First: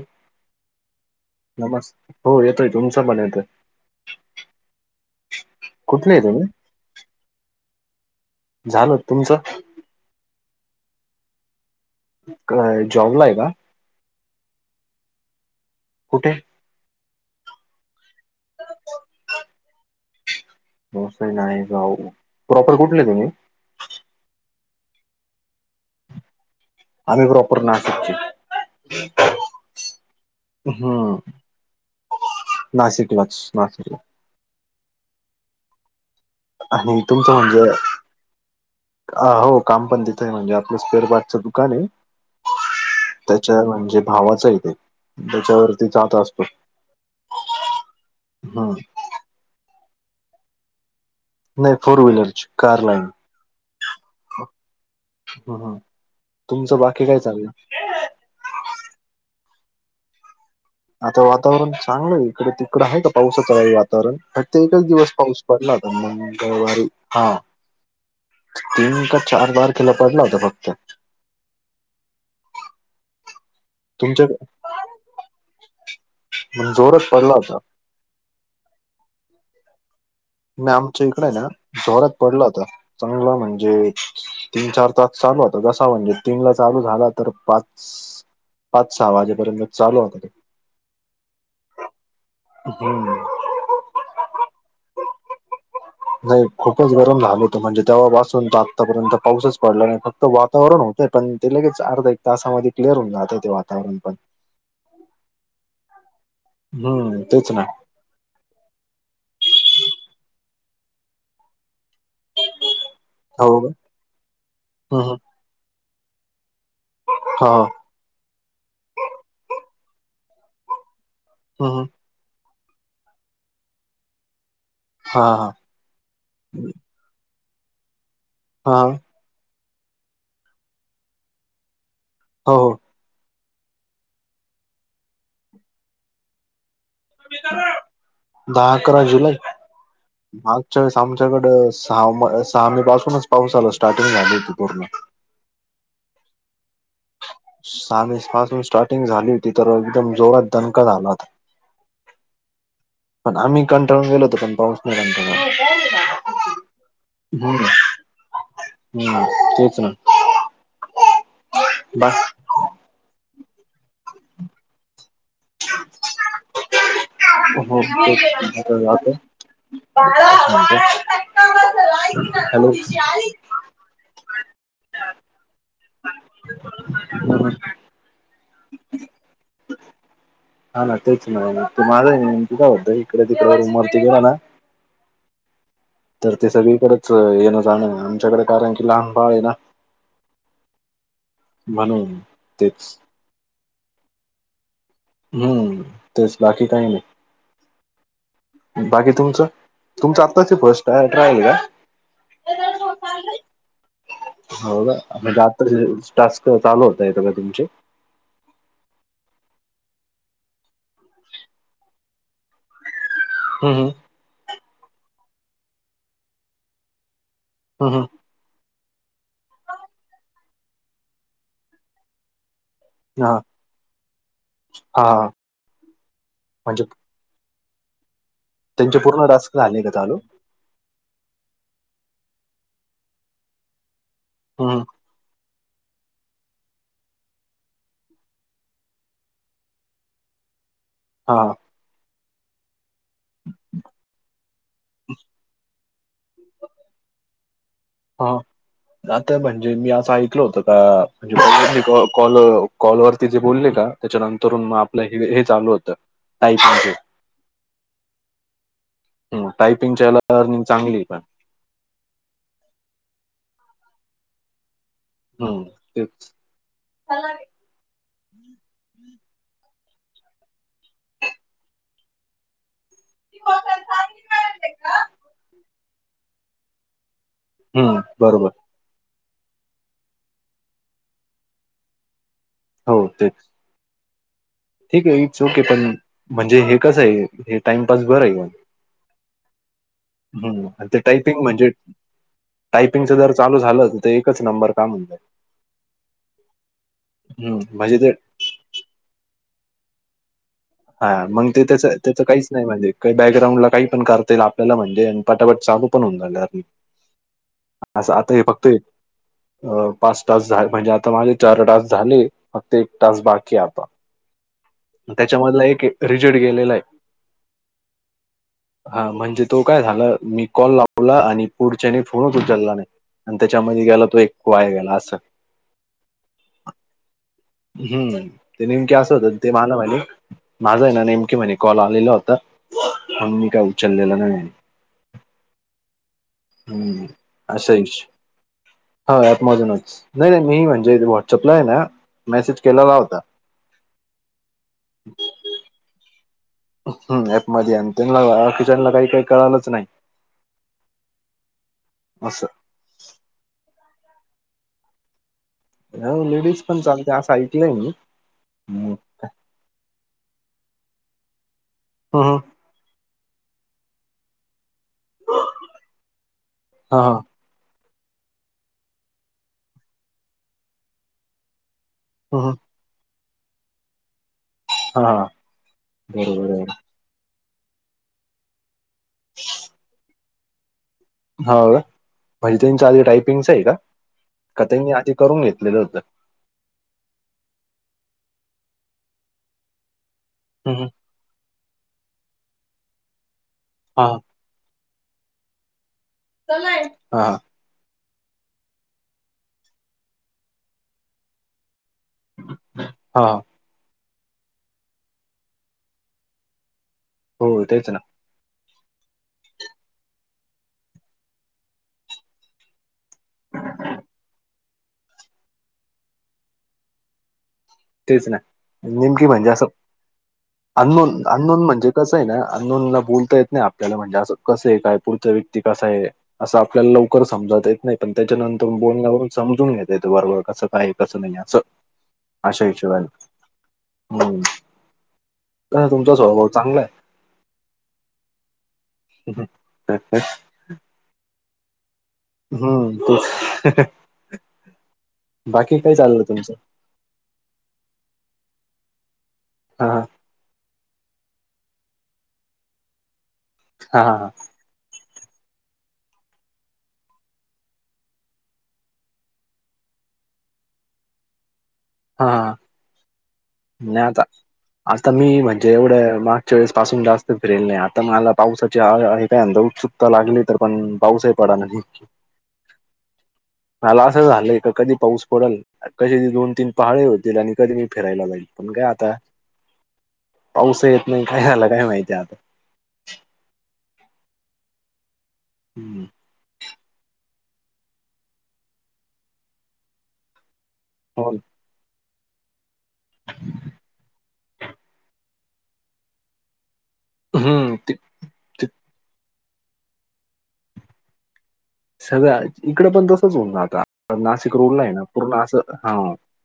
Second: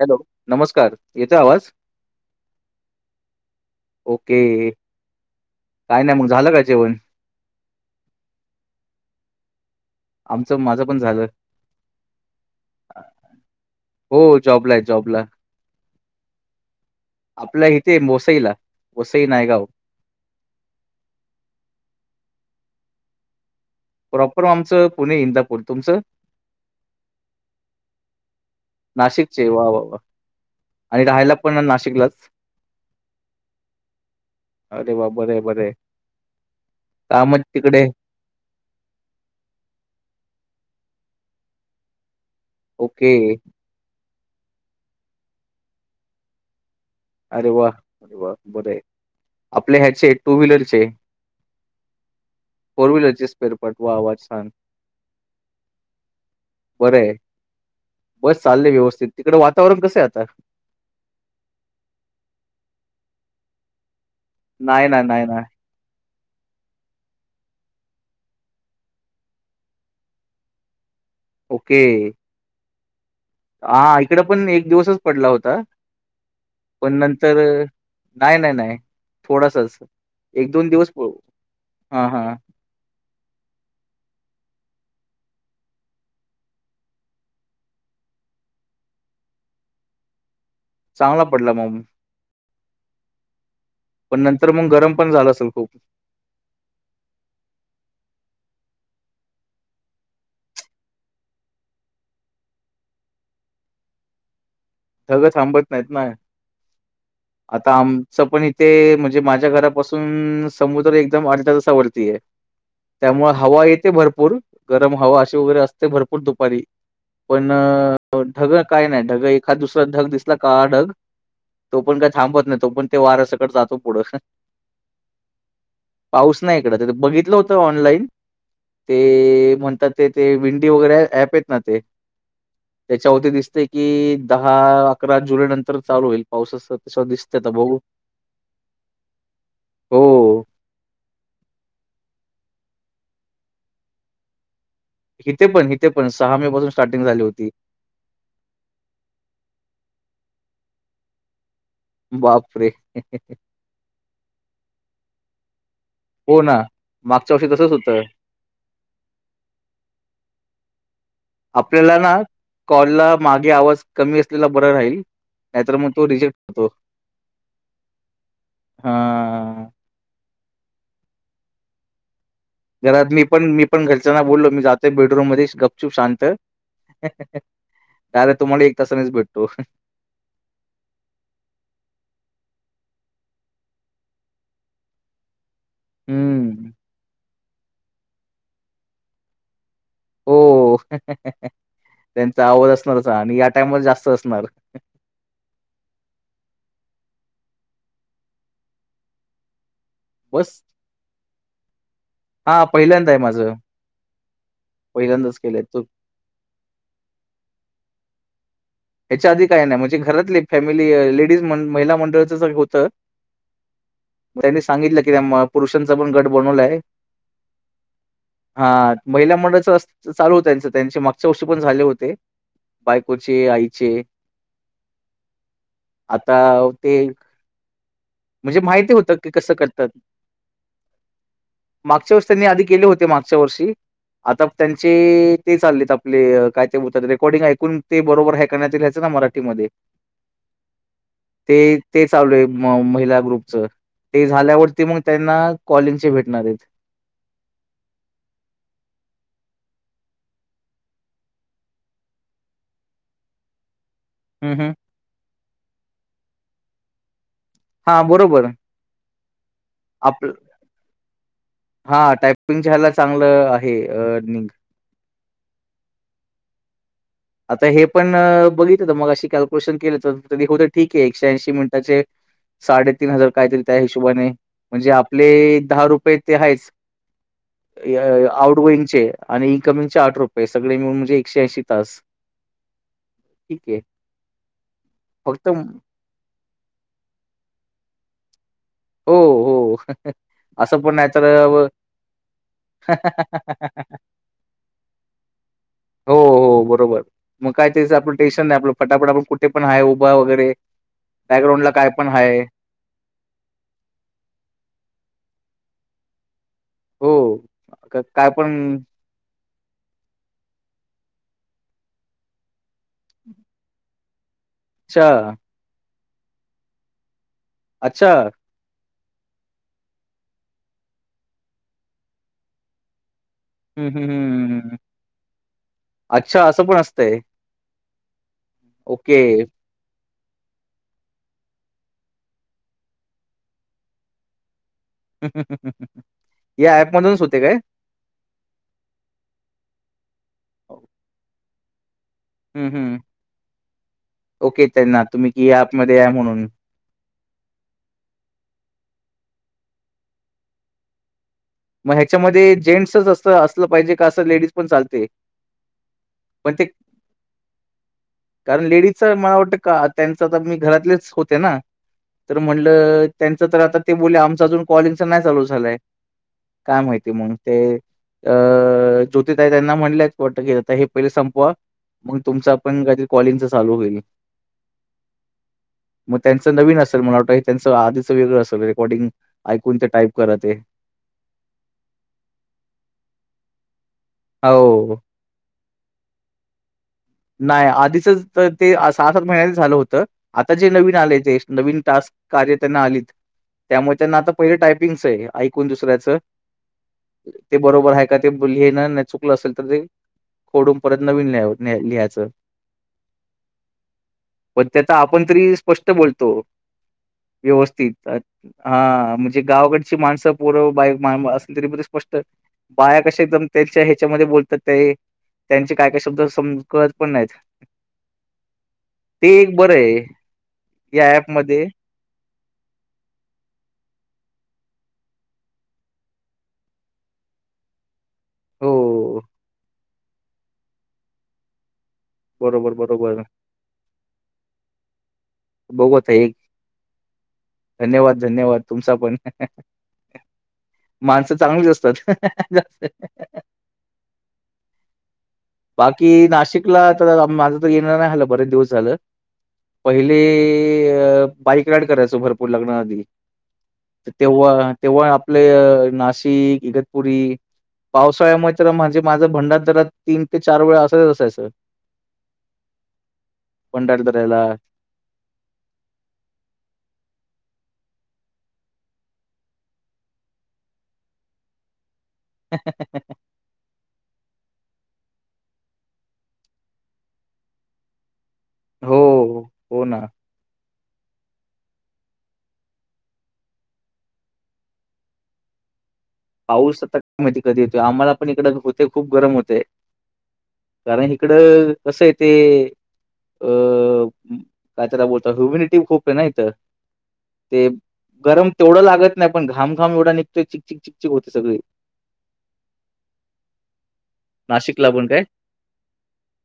Hello नमस्कार. येतोय आवाज? नमस् हो येतोय तुमचं पण येतोय. ओके. काय कुठले नाही आहे मग झालं काय जेवण. झाल तुमचं? आमचं माझं पण झालं. काय अ, जॉबला हे का? हो जॉबला, आहे जॉबला. कुठे? आपल्या इथे मोसईला, मोसई नायगाव. मोसई नायगाव प्रॉपर कुठले तुम्ही? तुमच पुणे इंदापूर तुमचं? आमही प्रॉपर ना [unintelligible] शीकची नाशिकचे वा वा वा. आणि हम्म राहायला पण नाशिकलाच. नाशिकलाच नाशिकला अरे वा बरं हे बरं हे. आणि तुमचं म्हणजे? अ हो काम पण तिथंय म्हणजे आणि स्पेअरपार्टच दुकान हे ओके. त्याच्या म्हणजे भावाच हे ते त्याच्यावरती जात असतो. अरे वा अरे वा बर हम्म हे आपल्या ह्याचे टू व्हीलरचे नाही फोर व्हीलरची कार फोर लाईन व्हीलरचे स्पेअरपाट वा वा‌ छान, तुमचं बर बाकी हे काय चाललं बस चाललंय व्यवस्थित तिकडे वात वातावरण कस हे आता? आता वातावरण चांगलं आहे इकडे, तिकड हाय का पावसाच काही [unintelligible] वातावर कारण काय तीन, चार नाही ना, दिवस नाही ना. पाऊस [unintelligible] पडला होता तर रविवारी हा तीन, का चार, बार तारखेला पडला होता फक्त. ओके. हा इकड तुमच्या पण एक दिवसच पडला होता. पण जोरात पडला नंतर होता नाही नाही नाही थोडासच नाईआमच्या इकडे हे ना, जोरात हा पडलं आता चांगलं म्हणजे तीन चार तास चालू होता कसा म्हणजे तीन ला चालू झाला तर पाच पाच सहा वाजेपर्यंत चालू होता चांगला पडला मग [unintelligible] पण नंतर मग गरम [unintelligible] नाही खूपच गरम झाल होत म्हणजे तेव्हापसून तर आतापर्यंत पाऊसच पडला नाही फक्त वातावरण हो पण ते लगेच अर्धा एक तासामध्ये क्लिअर होऊन जातय ते वातावरण पण सगंळ थांबत नाहीत ना हम्म तेच ना आता आमच पण इथे म्हणजे माझ्या घरापासून समुद्र एकदम आर्ध्या तासा वर ये त्यामुळे हो हवा हम्म येते भरपूर गरम हम्म हवा अशी वगैरे असते भरपूर दुपारी पण हा ढग काय नाही ढग एखाद दुसर ढग दिसला काळा ढग तो हम्म पण काय थांबत नाही तो पण ते वऱ्या सकट जातो पुढं हा हा. पाऊस नाही इकड बघितलं होतं ऑनलाइन हा आ ते ते विंडी वगैरे अँप आहेत ना ते हो हो. त्याच्यावरती दिसते की दहा अकरा जुलै नंतर चालू होईल पावसाच दहा अकरा जुलै हो. मागच्या वेळेस आमच्याकड सहा मे सहा मे पासूनच पाऊस आला स्टार्टिंग झाली होती पूर्ण इथे पण इथे पण सहा मे पासून स्टार्टिंग झाली होती सा मे पासून स्टार्टिंग झाली होती तर एकदम जोरात दणका झाला होता. बापरे! पण आम्ही कंटाळून गेलो होतो पण पाऊस नाही झाला तेव्हा हो ना. मागच्या [unintelligible] वर्षी हो तसंच होतं. हम् तेच ना. आपल्याला बा ना कॉलला मागे आवाज कमी असलेला बर राहील. नाही तर मग तो रिजेक्ट होतो. हां. [unintelligible] [unintelligible] घरात मी पण मी पण घरच्यांना बोललो मी जाते बेडरूम मध्ये गप चूप शांत. तुम्हाला तासानेच भेटतो. हा ना तेच नाही त माझ [unintelligible] इकडे तिकड रूमवरती गेलो ना. तर ते हं. सगळीकडेच येणं जाणं आमच्याकडे कारण की लहान बाळ आहे ना. हो [unintelligible] म्हणून त्यांचा आवाज तेच असणारच आणि या टाईम ला जास्त असणार. हम्म तेच बाकी काही नाही. बाकी तुमचं. तुमचं आत्ताच बस. फर्स्ट ट्रायल आहे हां, [unintelligible] पहिल्यांदा आहे माझं. हो ना पहिल्यांदाच म्हंजे केलंय. आता हे तो टास्क चालू होता येतो का तुमचे. हेच्या आधी काही नाही म्हणजे घरातले फॅमिली लेडीज मन महिला मंडळ. [unintelligible] होत हम्म हम्म [unintelligible] सांगितलं की म त्या पुरुषांचा पण गट बनवलाय. हम हम. हा महिला मंडळाच चालू होत त्यांचं त्यांचे मागच्या वर्षी पण झाले होते. हा बायकोची आई. [unintelligible] हा हा आता म्हणजे ते. म्हणजे माहिती त्यांचे होत पूर्ण की कस टास्क झाले करतात का चालू? मागच्या वर्षी त्यांनी अधिक. गले होते मागच्या वर्षी आता हम्म त्यांचे. ते चाललेत आपले कायत रेकॉर्डिंग ऐकून ते बरोबर है - [unintelligible] मराठी मध्ये हा [inaudible] ते ते चालुय [unintelligible] - महिला ग्रुप च ते झाल्या वरती मग त्यांना कॉलिंगच भेटनारायत हा. आता म्हणजे मी असं ऐकल होतं का म्हणजे मी कॉल कॉलवरर ति जे बोलले ना. हं त्याच्यानंतरून हं मग आपलं हे हे चालू होतं टाईप जे. हा बरोबर. टायपिंगच्या आपल याला अर्निंग चांगली आहे पण हा टायपिंगच्या ह्याला चांगलं आहे निंग. हो तेच. आता हे पण बघित तर मग अशी कॅल्क्युलेशन केल होत ठीक आहे एकशे ऐशी मिनिटाचे साडे तीन हजार कायतरी त्या हिशोबाने म्हणजे आपले दहा रुपये ते आहेच. हम्म बरोबर आउट गोइंग चे आणि इनकमिंगचे आठ रुपये सगळे मिून म्हणजे एकशे ऐशी तास. हो तेच ठीक आहे. ठीक आहे इटस फक्त ओके पण म्हणजे हे कसं आहे हे टाइमपास बर आहे. हो, हो. असं हम्म पण ते नाही तर टायपिंग व म्हणजे टायपिंगच जर चालू झालं तर तर एकच नंबर काम होईल. हो हो बरोबर मग काय त्याच म्हणजे ते आपलं टेन्शन नाही आपलं फटाफट आपण कुठे पण आहे उभा वगैरे. हा मग ते बॅकग्राऊंडला त्याच काय पण त्याच आहे. काहीच नाही म्हणजे काही बॅकग्राउंडला काही पण कर आपल्याला म्हणजे पटापट चालू पण होऊ रायल अबि. हो काय पण. एक, अ पाच टास्क झा म्हणजे आता माझे चार तास झाले फक्त एक टास्क बाकी आता. अच्छा, त्याच्यामधला एक रिजट गेलेला आहे. अच्छा. हा म्हणजे तो काय झाला मी कॉल लावला आणि पुढच्याने फोनच उचलला नाही. आणि त्याच्यामध्ये हं, गेला हं, तो एक हं, वाया हं. गेला असं. अच्छा असं पण असतंय. हम्म ते नेमके असं ओके. होतं ते मला म्हणे माझा आहे ना नेमके म्हणे कॉल आलेला होता मण मी काय उचललेलं नाही. [unintelligible] या हम्म ॲपमधूनच होते काय? अस हीच. हा आतमजूनच नाही नाही मी म्हणजे व्हॉट्सअपला आहे ना मेसेज हम्म केलेला हम्म होता ओके त्यांना तुम्ही कि ॲप मध्ये या म्हणून हम्म ऍप मध्ये आणि त्यांना किचनला काही काही कळालच नाही. मग असं ह्याच्यामध्ये जेंट्सच असं असलं पाहिजे का असं लेडीज पण चालते. ह लेडीज पण चालते असं ऐकलंय मी. कारण लेडीजच मला वाटतं का त्यांच तर मी घरातलेच होते ना ह ह तर म्हंलं त्यांच तर आता ते बोल आमचं अजून कॉलिंग नाही चालू झालंय काय हा माहिती हा म ते अ ज्योतिताई त्यांना म्हणलंयच वाटतं की आता हे पहिले संपवा मग तुमच ह पण काहीतरी कॉलिंगच चालू होईल. हा हा. मग त्यांच बरोबर आहे नवीन असेल मला वाटत? त्यांच आधीच वेगळं अस रेकॉर्डिंग ऐकून ते टाईप करत ये. ह का म्हणजे त्यांचा आधी टायपिंगच आहे का? का हो. त्यांनी आधी करून घेतलेलं होत. नाही आधीचच ते सहा सात महिन्याच झालं होतं आता जे हम्म, हम्म. नवीन आले ते नवीन टास्क कार्य त्यांना आलीत त्यामुळे हा त्यांना आता पहिले टायपिंगच आहे ऐकून दुसऱ्याच हा हा ते बरोबर आहे का ते लिहणं चुकलं असेल तर ते खोडून परत नवीन लिहायचं. हा. पण त्याता आपण तरी स्पष्ट बोलतो हो तेच ना व्यवस्थित अ हा म्हणजे गावाकडची माणसं पूर बाई असेल तरीद्ल स्पष्ट बाय कशा एकदम त्यांच्या ह्याच्यामध्ये बोलतात ते त्यांचे काय काय शब्द सम कळत पण नाहीत. तेच नाही नेमकी ते म्हणजे एक असं बरं आहे या अननोन अननोन ॲपमध्ये म्हणजे कसं आहे ना अननोन बोलता येत नाही आपल्याला म्हणजे असं कसं आहे काय पुढचां व्यक्ती कसा आहे असं आपल्याला लवकर समज [unintelligible] जाता येत नाही पण त्याच्यानंतर हो. बोलण्यावरून समजून घेतता येत बरोबर कसं काय कसं नाही असं. अशा बरोबर, हिशोबाने बरोबर. हम का बघू आता तुमचा एक स्वभाव चांगला आहे. धन्यवाद धन्यवाद तुमचा पण माणसं चांगली असतात. जास्त. हम त बाकी नाशिकला आ तर माझं तर येणार नाही झालं बरेच दिवस झालं. हा हा पहिले बाईक राईड करायचं भरपूर लग्नाआधी हा हा तेव्हा तेव्हा आपले नाशिक इगतपुरी पावसाळ्यामुळे तर म्हणजे माझं भंडारदरा तीन ते चार वेळा असायच असायचं. हा नाही आता भंडारदऱ्याला. आता मी म्हणजे एवढं मागच्या वेळेस पासून जास्त फिरेल नाही आता मला पावसाची काय उत्सुकता लागली तर पण पाऊस ही पडाना. मला असं झालं कधी पाऊस पडेल कशी दोन तीन पहाडे होते आणि आणि कधी मी फिरायला लागल पण काय हो, आता हो ना. पाऊस येत नाही का मला काय माहिती आता. [inaudible] पाऊस आता काय माहिती कधी येतो आम्हाला पण इकडं होते खूप गरम होते. कारण हो ना. इकडं कसं आहे. ते अ काय त्याला बोलतो ह्युमिनिटी खूप आहे ना इथं ते गरम ते तेवढं लागत नाही पण घाम घाम एवढा निघतोय चिकचिक चिकचिक होते सगळी सगळ्या इकड पण तसच हो आता पण नाशिक रोडला नाशिकला आहे ना पण काय? पूर्ण असं हा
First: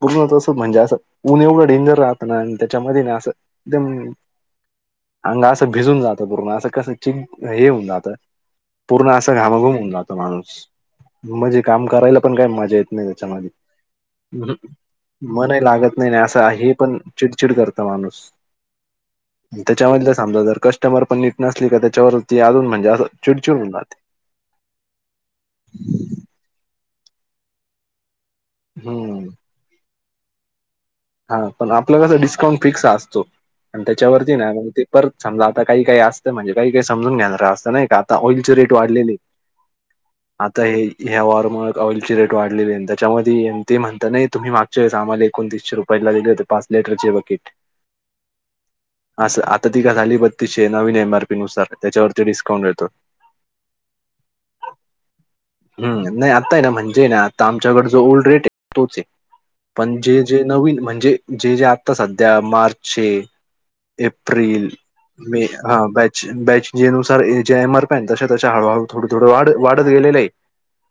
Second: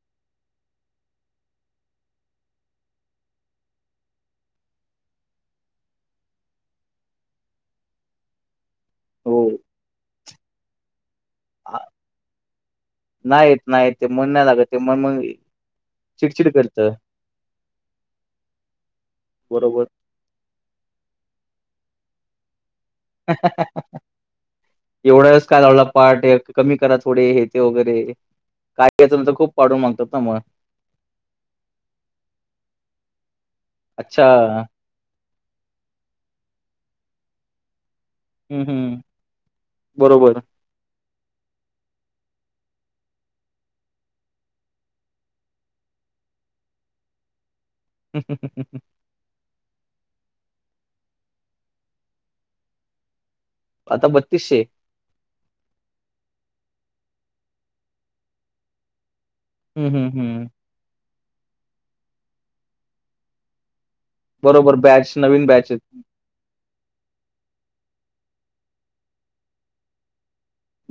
पूर्ण तस म्हणजे असं ऊन एवढं डेंजर राहत ना त्याच्यामध्ये ना असं एकदम अंगा असं भिजून जात पूर्ण असं कस चिं होऊन जात पूर्ण असा हो. घामाघूम होऊ जात णू म्हणजे आ काम करायला पण काय मजा येत नाही येत, नाही येत. ते मन नाही त्याच्यामध्ये लागत. ते मन मग मन लागत नाही असं चिडचिड हे करतं. पण चिडचिड करत माणूस बरोबर. त्याच्यामधलं समजा जर कस्टमर पण नीट नसले त्याच्यावरती अजून म्हणजे असं चिडचिड होऊन जाते एवढंच काय लावला पार्ट कमी करा थोडे हे ते वगैरे काही लोक ना हम्म तर खूप पाडून मागतात ना म हा पण आपलं कसं डिस्काउंट फिक्स असतो आणि अच्छा. त्याच्यावरती ना ते परत समजा आता काही काही असतं म्हणजे काही काही समजून घेणार असत नाही का आता ऑइलचे हं, रेट हं. वाढलेले आहेत बरोबर. आता हे ह्या वॉरम ऑइलची रेट वाढलेली आहे त्याच्यामध्ये ते म्हणता नाही तुम्ही मागचे आम्हाला एकोतीसशे रुपये पहिले दिले होते पाच लेटरचे बकिट अस आता ती का झाली बत्तीशे नवीन एम आरपी नुसार त्याच्यावरती डिस्काउंट येतो आता हम्म नाही आता आहे ना म्हणजे जे ना आता आमच्याकड जो ओल्ड रेट आहे तोच आहे हं, पण हं, जे जे हं. नवीन म्हणजे जे जे आता सध्या मार्चचे एप्रिल बरोबर बॅच, मे नवीन हा आहेत. बॅच बॅच जेनुसार सर जे एम आर पी आहे ना तशे तशे हळूहळू थोड थोड वाढत वाढत गेलेले आहे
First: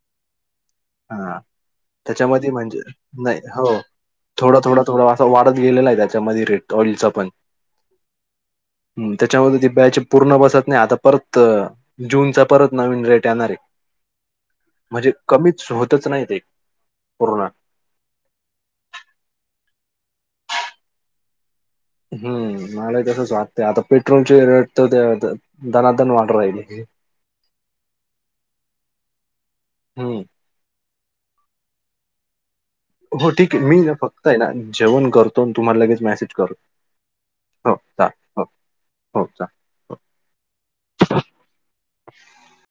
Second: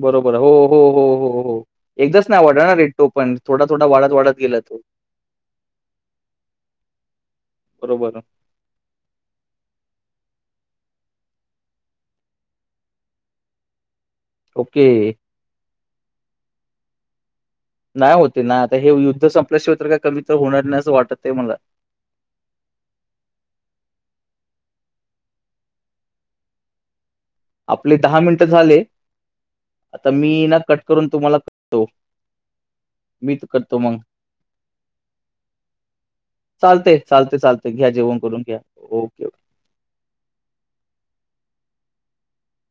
बरोबर हो हो हो हा हो हो एकदाच नाही त्याच्यामध्ये वाढणार ना म्हणजे रेट तो पण थोडा थोडा वाढत वाढत गेला तो अस वाढत गेलेला आहे त्याच्यामध्ये रेट ऑइलच पण बरोबर. हम्म त्याच्यामध्ये ती बॅच पूर्ण बसत नाही आता परत जूनचा परत नवीन रेट येणार आहे ओके. म्हणजे कमीच होतच नाही ते पूर्ण नाही होते ना आता हे युद्ध संपल्याशिवाय तरी का कमी तर होणार नाही असं वाटत आहे मला हम्म मला तसच वाटते आता पेट्रोलचे रेट तर ते दनादन वाढू राहिले [inaudible] आपले दहा मिनट झाले. [inaudible] आता हम्म मी ना कट करून तुम्हाला करतो. [inaudible] हो ठीक आहे करतो मी ना मग. फक्त आहे ना जेवण करतो तुम्हाला लगेच मेसेज करतो. चालतंय, चालतंय, [inaudible] चालतंय. हो घ्या जेवण करून घ्या ओके ओके. ह. [inaudible]